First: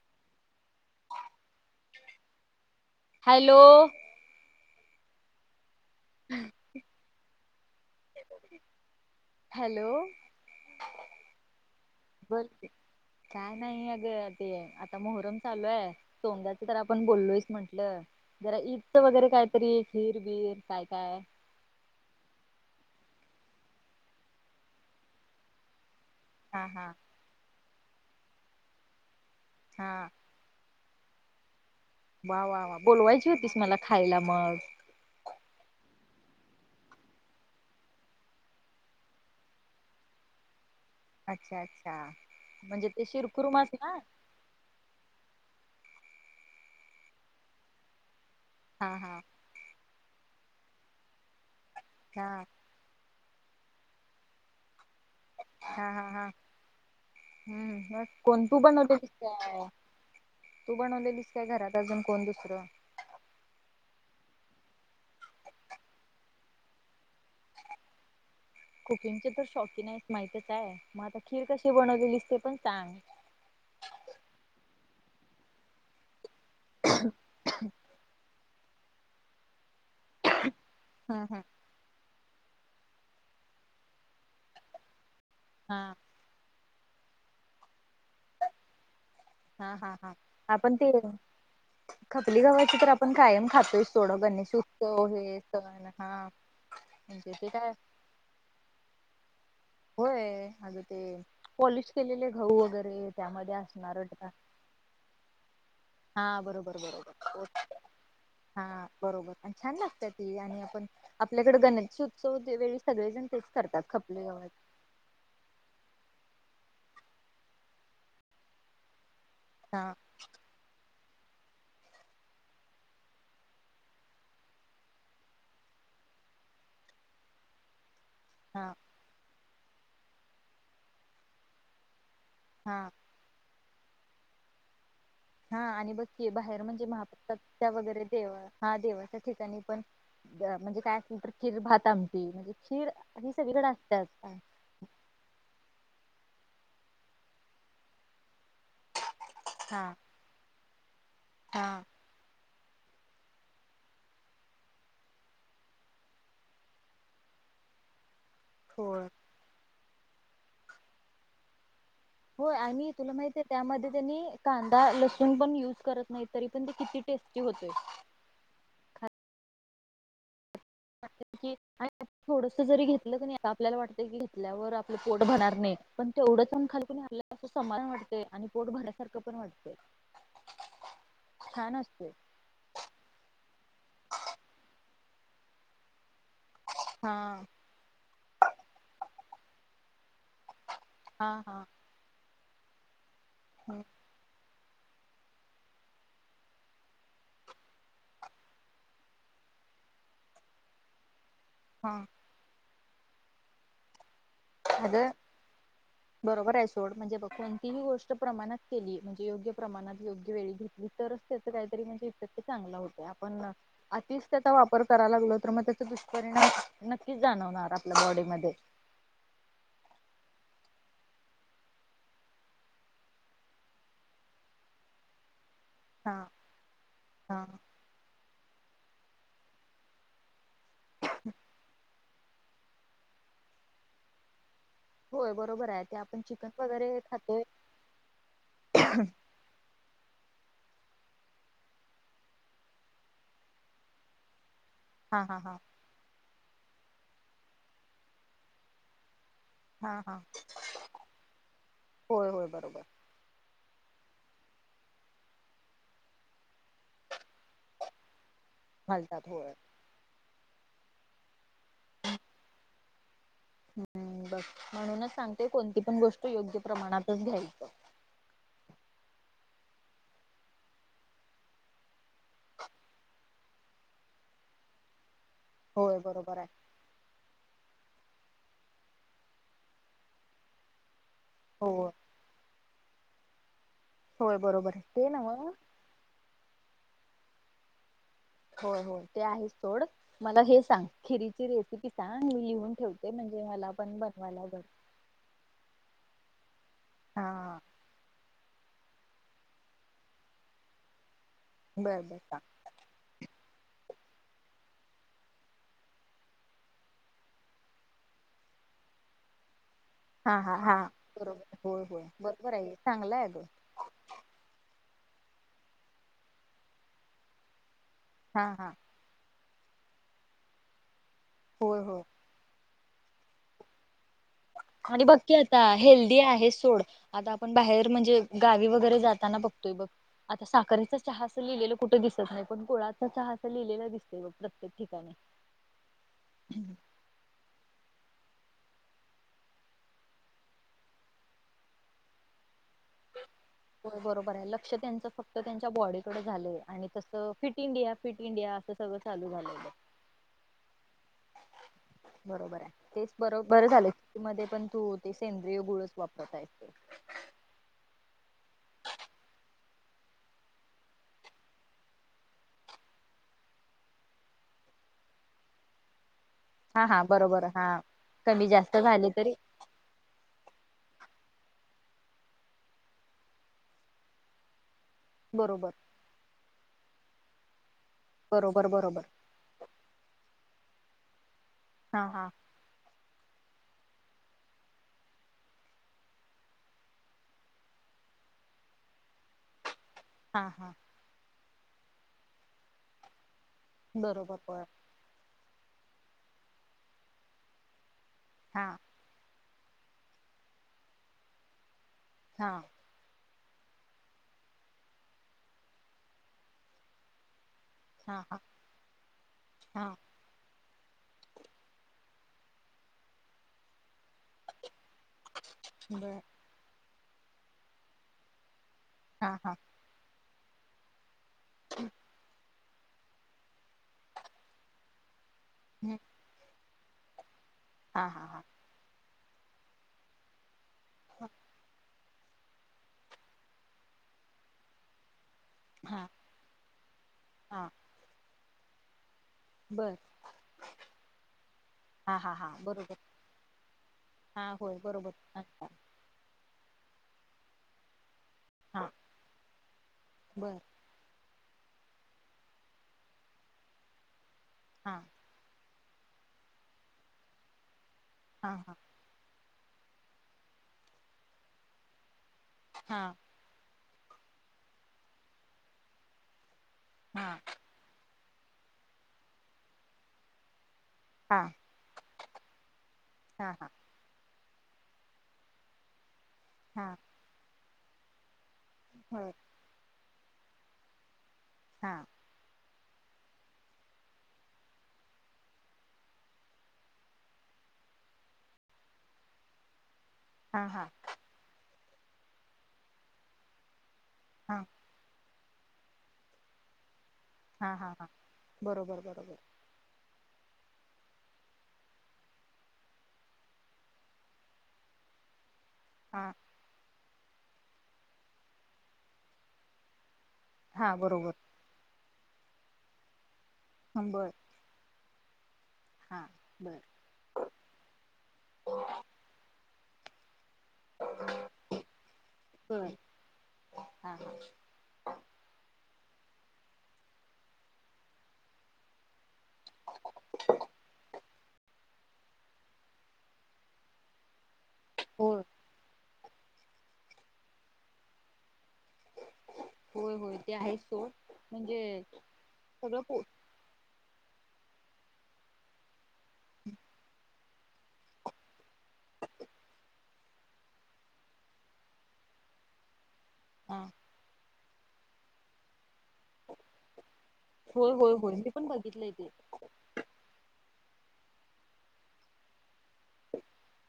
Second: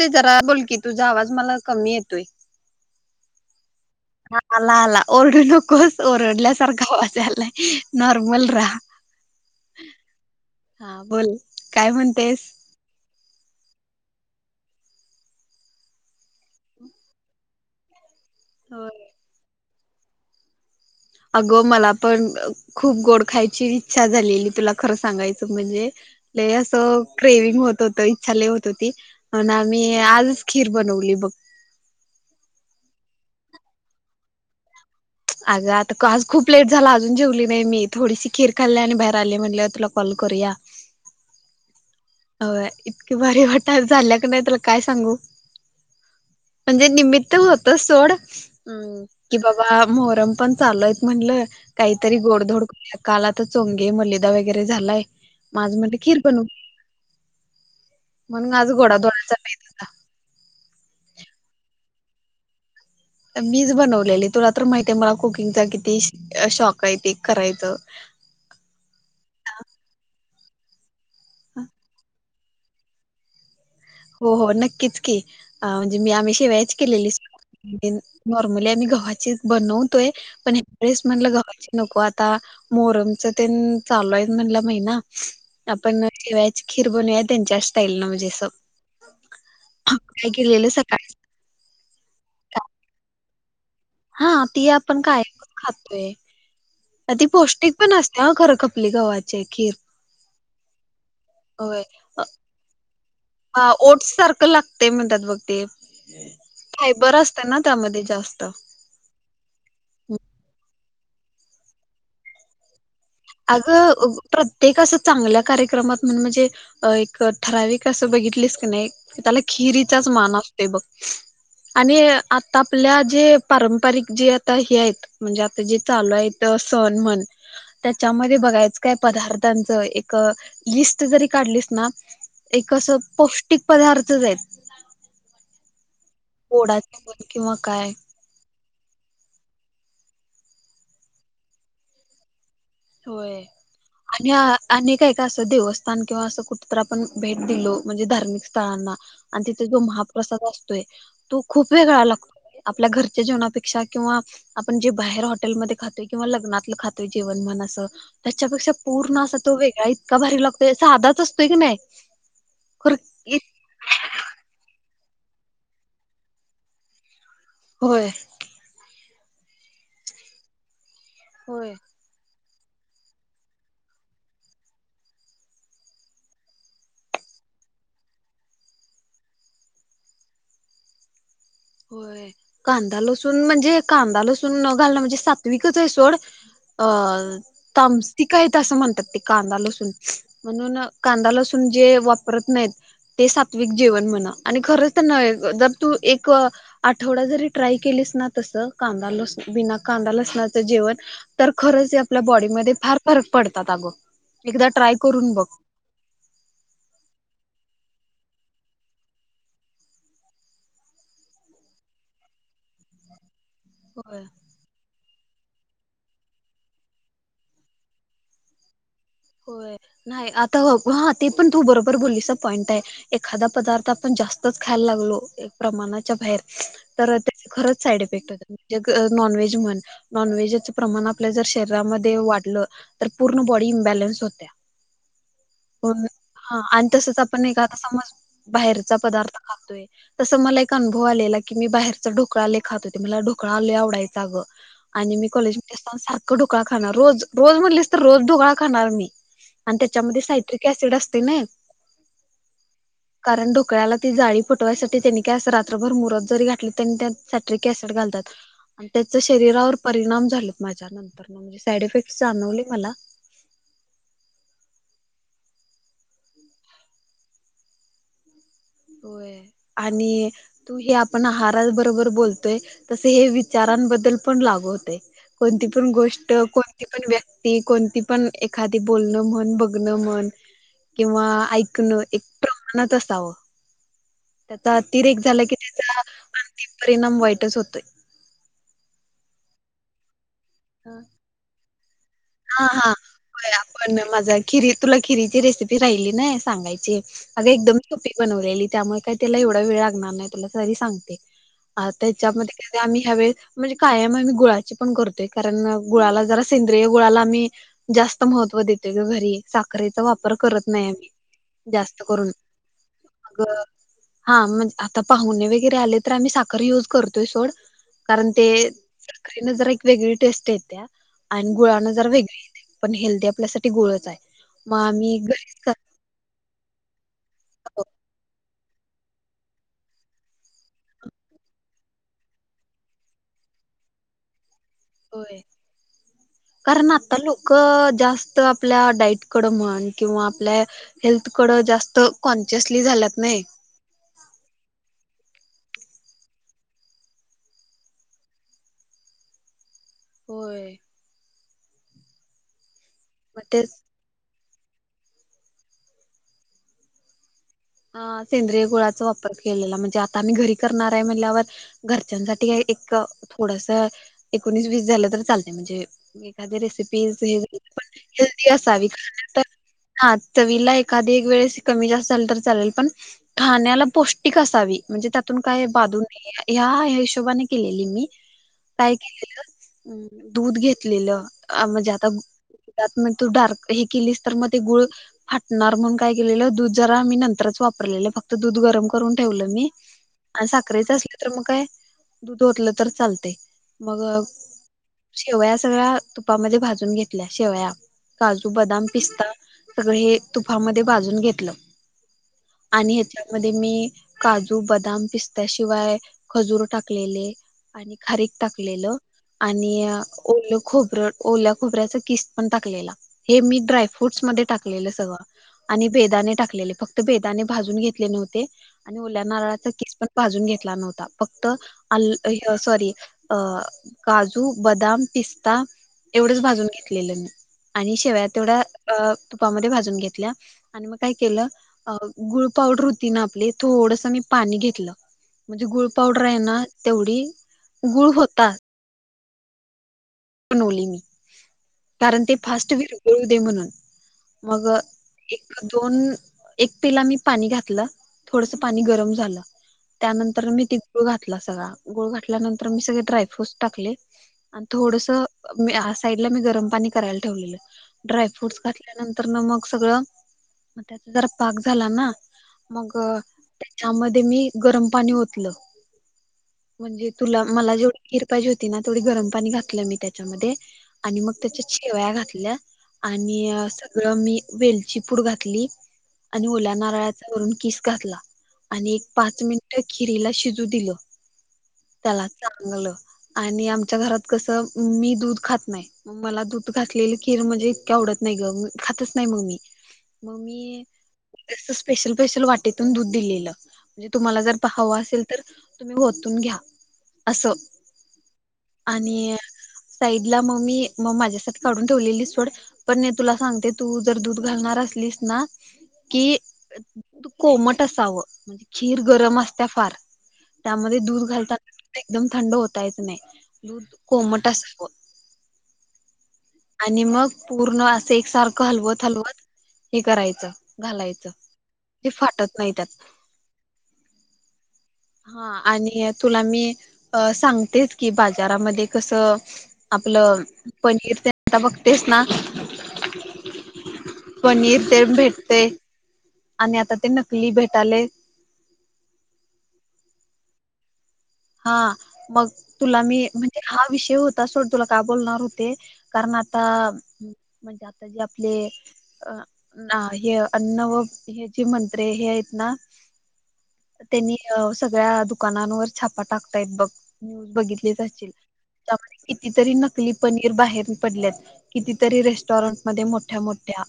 ते जरा बोल की तुझा आवाज मला कमी येतोय. हॅलो ह आला आला ओरडू नकोस ओरडल्यासारखा आवाज यायलाय. नॉर्मल रहा. हॅलो हा बोल काय म्हणतेस बोल की काय नाही अग ते आता मोहरम चालू आहे. सोंद्याच तर आपण बोललोच म्हंटल. जरा ईदच होय. वगैरे काहीतरी खिर बिर काय -काय. अग मला पण खूप गोड खायची इच्छा झालेली तुला खर सांगायच म्हणजे. हा अस हा क्रेविंग होत होत इच्छा लय होत होती म्हणून आम्ही हा आज खीर बनवली मग वा वा वा बोलवायची होतीस मला खायला मग. अगं आता आज खूप लेट झाला अजून जेवली नाही मी थोडीशी खीर खाल्ली आणि बाहेर आली म्हणलं तुला कॉल करूया. अच्छा अच्छा. होय म्हणजे ते इतके भारी शिरखुरमा वटाणे असत ना झाल्यात काय सांगू म्हणजे निमित्त होत सोड हा हम्म हा कि बाबा मोहरम पण चालु आहेत म्हटलं काहीतरी हा गोडधोड काल आता चोंगे मलिदा वगैरे झालाय. माझ हा म्हणलं हा खीर हा बनवू हम्म कोण म्हणून तु आज बनवलीलीस होतीस गोडाधोडाचा बेत काय होता तू बनवलेलीस काय घरात अजून कोण दुसरं मीच बनवलेली तुला तर माहितीय मला कुकिंगचा किती शॉक आहे ते करायचं कुकिंगचे तर शौकीन आहेस माहितच आहे, मग आता खीर कशी बनवलेलीस ते पण सांग. हो हो नक्कीच की म्हणजे मी आम्ही शेवया च केलेली नॉर्मली आम्ही गव्हाची बनवतोय पण या वेळेस हम्म म्हणलं हम्म गव्हाची नको आता मोहरमच तेन चालू आहे म्हणलं महिना हा आपण शेवयाची खिर बनुया त्यांच्या स्टाईल न म्हणजे असं हा हा हा काय केलेलं आपण ते सकाळी खपली गव्हाची तर आपण कायम खातो थोडं हा गणेश ती आपण उत्सव हे सण हा अ ती म्हणजे ते काय पौष्टिक पण असन खरं खपली गव्हाचे खीर होय अग ते पॉलिश केलेले गहु वगैरे त्यामध्ये ह असणार ओट्स सारखं लागतय म्हणत्यात बघ ते हा बरोबर फायबर असत बरोबर ना त्यामध्ये जास्त. हा बरोबर छान लागत्यात ते आणि आपण आपल्याकडे गणेश उत्सव त्या वेळी सगळेजण तेच करतात अगं खपली गव्हाची प्रत्येक असं चांगल्या कार्यक्रमात म्हणजे एक ठराविक बघितलीस की नाही त्याला हा खिरीचाच मान असतोय बघ. आणि आता आपल्या जे पारंपरिक जे आता हे आहेत म्हणजे आता जे चालु आहेत सण म्हण त्याच्यामध्ये हा बघायचं काय पदार्थांचं एक लिस्ट जरी काढलीस ना एक हा असं पौष्टिक पदार्थच हाईत. हा आणि बघकी बाहेर म्हणजे गोडाचे म्हण किंवा महाप्रसाद काय वगैरे देव हा देवळ त्या ठिकाणी पण म्हणजे काय असल तर खिर भात आमटी म्हणजे खीर ही होय सगळीकडे अस आणि त्याच. आणि काय काय असं देवस्थान किंवा असं कुठ तर आपण भेट दिलो म्हणजे धार्मिक स्थळांना आणि तिथे जो हा महाप्रसाद असतोय तो खूप हा वेगळा लागतो आपल्या घरच्या जेवणापेक्षा किंवा आपण जे बाहेर हॉटेलमध्ये खातोय किंवा लग्नातलं खातोय जेवन म्हणा कसं त्याच्यापेक्षा होय पूर्ण असा तो वेगळा इतका भारी लागतोय साधाच असतोय की नाही होय आणि खर तुला माहत त्यामध्ये त्यांनी कांदा लसूण पण यूज करत नाही तरी पण ते किती टेस्टी होतय. होय. होय [unintelligible] थोडस जरी घेतलं कि नाही आपल्याला वाटत की घेतल्यावर आपलं पोट भरणार नाही पण तेवढंचण खालक आप अस समाधान वाटतंय आणि पोट भरल्यासारखं पण वाटतय. होय कांदा लसूण म्हणजे कांदा लसूण न घालणं म्हणजे सात्विकच आहे सोड हा [unintelligible] तामसिक आहेत असं म्हणतात ते कांदा लसूून म्हणून कांदा हा हा लसून जे वाप रत नाहीत ते सात्विक जेवण म्हण. आणि खरच त्यांना जर तू एक आठवडा जरी ट्राय केलीस ना तस, कांदा -लसुन बिना कांदा लसणाचं जेवण, तर खरंच हा आपल्या बॉडीमध्ये फार फरक पडतात अगं. एकदा ट्राय अगं करून बघ. बरोबर आहे सोड. म्हणजे बघ, कोणतीही गोष्ट प्रमाणात केली. म्हणजे योग्य प्रमाणात योग्य वेळी घेतली तर, त्याच काहीतरी म्हणजे इफेक्ट चांगला होते. आपण होय अतीच त्याचा वापर करायला लागल तर मग, त्याचा दुष्परिणाम नक्कीच जाणवणार आपल्या बॉडीमध्ये. नाही आता हो. ते पण तू बरोबर बोललीस पॉईंट आहे. एखादा पदार्थ आपण जास्तच खायला लागलो. प्रमाणाच्या हा बाहेर तर ते हा खरच. साईड इफेक्ट एक नॉनव्हेज म्हण नॉनव्हेज च प्रमाण आपल्या जर शरीरामध्ये, ते वाढल तर पूर्ण बॉडी एम्बलेन्स होत्या. होय बरोबर आहे ते आपण चिकन हा आणि वगैरे तसच खातोय आपण एखादा समज बाहेरचा पदार्थ खातोय. तस मला एक अनुभव आलेला की, मी बाहेरचा ढोकळा लय खात होते. मला ढोकळा लय आवडायचा आ गं. आणि हा मी हा हा कॉलेजमध्ये असताना सारखं ढोकळा खाणार रोज रोज म्हटलीस तर रोज ढोकळा खाणार मी. आणि हा हा त्याच्यामध्ये सायट्रिक ऍसिड असते नाही. होय होय बरोबर कारण ढोकळ्याला ती जाळी फुटवायसाठी त्यांने काय अस रात्रभर मुरत जरी घातल तरी त्यात सॅट्रिक ऍसिड घालतात. [inaudible] आणि त्याच होय शरीरावर परिणाम झाल माझ्या. साईड इफेक्ट जाणवले मला. हम्म. बग म्हणूनच सांगते कोणती पण गोष्ट योग्य प्रमाणातच घ्यायचं. हम आणि तू हे आपण आहारा बरोबर बोलतोय. तस हे विचारांबद्दल पण लागु होतय. कोणती पण होय गोष्ट बरोबर आहे कोण ती पण व्यक्ती, कोणती पण एखादी बोलणं म्हण, बघणं म्हण किंवा हो ऐकणं एक प्रमाणात असावं. होय बरोबर त्याचा आहे ते अतिरेक झाला नव्ह की, त्याचा आर्थिक परिणाम वाईटच होतोय. होय होय. ते आहेच सोड मला हेच सांग. खिरीची रेसिपी सांग. मी हा लिहून हा ठेवते म्हणजे होय मला आपण पण बनवाय माझा खिरी तुला खिरीची रेसिपी राहिली नाही सांगायची. अग हा एकदम तू ती बनवलेली त्यामुळे काही त्याला एवढा वेळ लागणार नाही. तुला तरी सांगते. बर बर सांग त्याच्यामध्ये आम्ही ह्यावेळी म्हणजे कायम गुळाची पण करतो. कारण गुळाला जरा सेंद्रिय गुळाला आम्ही जास्त महत्त्व देतोय गं घरी. साख रेचा वापर हा हा करत हा नाही बरोबर होय जास्त होय करून. बरोबर आहे चांगला आहे ग मग, हा. म्हणजे आता पाहुणे वगैरे आले तर, आम्ही साखर युज करतोय सोड. कारण हा ते हा हेन जरा एक वेगळी टेस्ट येत्या आणि होय गुळान होय जरा वेगळी पण हेल्दी आपल्यासाठी गुळच आहे. मग आणि बघ आम्ही की घरीच आता, करता हेल्दी आहे सोड आता आपण बाहेर म्हणजे, गावी वगैरे जाताना. बघतोय बघ, आता साखरेच चहा असं लिहिलेलं कुठं दिसत नाही. पण गुळाचा चहा असं लिहिलेलं दिसते बघ. प्रत्येक ठिकाणी होय. कारण आ ता लोक जास्त आपल्या डाईट कड म्हण किंवा आपल्या हेल्थकडं जास्त कॉन्शियसली झाल्यात नाही. हो बरोबर आहे. लक्ष त्यांच फक्त त्यांच्या बॉडीकडे झालंय आणि तस फिट इंडिया, फिट इंडिया ते सगळं चालू झालेलं. होय. बरोबर आहे. तेच मग बरोबर तेच झाले. मध्यें पणं तूं ते सेंद्रिय गुळंच वापरता ये सेंद्रिय गुळांचा वापर केलेला म्हणजे आंता आम्हीं घरी करणारं आहे म्हंणल्यांवर घरच्यांसाठी एक थोडंसं एकोणीस वीस झालं तरं चालतं म्हणजे एखादी हा हा रेसिपीज हे बरोबर हा कमी हेल्दी जास्त असावी झाले तरी हां चवीला एखादी एक वेळेसं कमी जास्तं झालीं तरं चालेल पणं खाण्यांला पौष्टिक असावी म्हणजे त्यांतून कायं बरोबर बांधून ह्यां हं हिशोबाने केलेली मी बरोबर कायं बरोबर केलेलं हम्मं दूधं घेतलेलं म्हणजे हा आंता हा त्यांत मंग तूं डार्क हे केलीस तरं मंग ते गुळं फाटणांर म्हणूंन कायं केलेलं दूधं जरां मी नंतर तरंच वापरलं दूंध गरम करूंन ठेवल मी हा हा सांखरेचा चं तरं मंग कायं दूधं होतलं तरं चालते मंग कायं बरोबर बर शेवया सगळ्यां तुपामध्यें भाजूंन घेतल्यां शेवया काजूं हा बदांम पिस्ता सगळं हे तुपामध्यें भाजूंन घेतलं हां आणि ह्यांच्यामध्यें मी काजूं बदांम पिस्त्यांशिवाय खजुंर टाकलेले हा खारीक हा टाकलेलं आणि हा ओल खोबरं ओल्यां खोबऱ्यांच किस पणं टाकलेला हे मी ड्रायफ्रूंट्स मध्यें टाकलेलं सगळं आणि बर बेदाने टाकलेले फक्तं बेदाणे भाजूंन घेतले नव्हते आणि ल्यां हा हा नारळांचा किस पणं भाजूंन घेतलां नव्हतां फक्तं अं सॉरी अं काजूं बदांम पिस्ता हम्मं एवढंच भाजूंन घेतलेलं मी आणि शेवया हा हा तेवढ्यां तुपांमध्यें भाजूंन घेतल्यां आणि मंग कायं केलं गुळं पावडर होती नां आपली थोडंसं मी पाणी घेतलं म्हणजे गुळं हा पावडर आहे नां तेव्हढीच हा गुळं होतां बर बनवली मी हा कारणं हा ते हा फांस्ट बरोबर वरळूं दे म्हणूंन हा मंग होय बरोबर एक अच्छा दोन अं एक पिलां मी पाणी घातलं थोडंसं पाणी हा गरमं झालं त्यानंतर बर मी ते गुळं घातलां गुळ घातल्यानंतर मी सगळे ड्रायफ्रूंट टाकले आणि हा थोडंसं मं यां साईडला मी गरमं पाणी करायला ठेवले ड्राय हा फ्रूट हा घातले नंतर नं मगं सगळं त्यांचा जरां पाक झालां नां मंग हा त्यांच्यामध्ये मी गरमं पाणी ओतलं म्हणजे हा तुंला मलां जेवढं खिर पाहिजे होती नां थोंडी गरमं पाणी घातलं मी त्यांच्यामध्ये आणि मंग हा त्यांच्यात शेवाळया घातल्यां आणि हा हा सगळं मी वेलची पूंड घातली आणि ओल्यां हा नारळांचा वरूंन किस घातलां आणि एक होय पांच मिनिटे खिरीला शिजूं दिलं हां चांगलं आणि आमच्यां घरांत कसं मी दूधं खातं नाहीं मंग मंदा दूधं घातलेली खीर म्हणजे ईतके आवडतं नाहीं गं खायचं नाहीं मंग मी मंग हा मी हा हा असं स्पेशल स्पेशल वाटेतूंन दूधं दिलेलं म्हणजे तुम्हांला जरं हा पाहावं असेल हो तरं तुम्हीं वरतूंन घ्यां. असं हा हा बरोबर आणि बरोबर साईड लां मंग मी मंग माझ्यासांठी काढूं ठेवलेली सोंड. पणं मी तुलां सांगते तूं जरं दूधं घालणांर असलीस नां कि हा कोमट असावं म्हणजे खीर गरमं असत्यां फांर. हा त्यांमध्ये दूधं बरोबर घालतांना एकदंम थंड ओतायचं नाहीं दूधं हा बर कोमट असावं हा बरं. णि मग, पूर्ण असं एक सारखं हलवत, हलवत हे करायचं. घालायचं, ते फाटत नाहीत बर त्यात. हा हा. हा आणि तुला मी अ सांगतेच की, बाजारामध्ये कस, आपलं पनीर तेन आता बघतेस ना, पनीर तेन होय भेटतय आणि आता ते नकली भेटालय. होय होय, ते हायच सोड. म्हणजे हा, मग तुला सगळं मी पो म्ह एक हा विषय होता सोड, तुला का बोलणार होते, कारण आता म्हणजे आता जे आपले, अ. ना, हे, अन्न व हे जे मंत्रे हे आहेत ना. हां, तेनी अ सगळ्या दुकानांवर छापा टाकतायेत बघ. न्यूज होय, होय होय मी पण बघितलंय तेे.. तरी नकली पनीर बाहेर पडल्यात, कितीतरी रेस्टॉरंट मध्ये मोठ्या मोठ्या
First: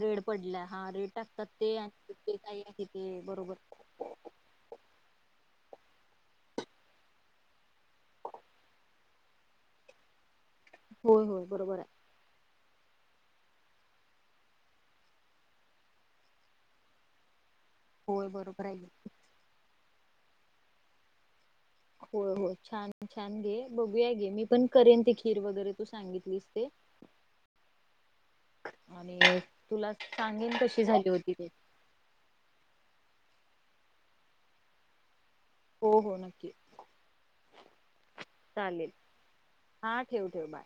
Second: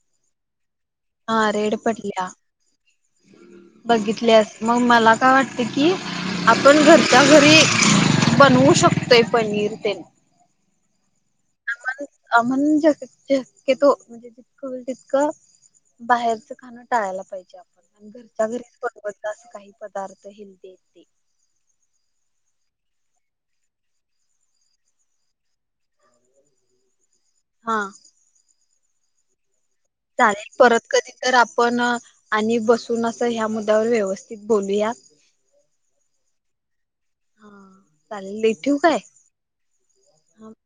रेड पडल्या, हा रेड टाकतात हा रेड ते आणि पडल्या ते काही आहे ते बरोबर. बघितल्यास, मग मला काय वाटत की, आपण घरच्या घरी बनवू शकतोय पनीर तेन. होय होय, बरोबर हाय. आ म्हणक तो म्हणजे जितकं होईल तितकं. बाहेरच खाण टाळायला पाहिजे आपण नी होय घरच्या बरोबर आहे घरीच की. बनवत लाच. काही पदार्थ हेल्दी हायेत ते होय होय, छान छान घे, बघूया घे. मी पण करेन ते खीर वगैरे तू सांगितलीस ते. ह [inaudible] हा. आणि तुला सांगेन कशी झाली होती ते. पण अ आणि बसून असं ह्या मुद्द्यावर व्यवस्थित बोलूया. हो हो नक्की. हा, चालेल ल ठेवू काय? हा ठेव ठेव, बाय.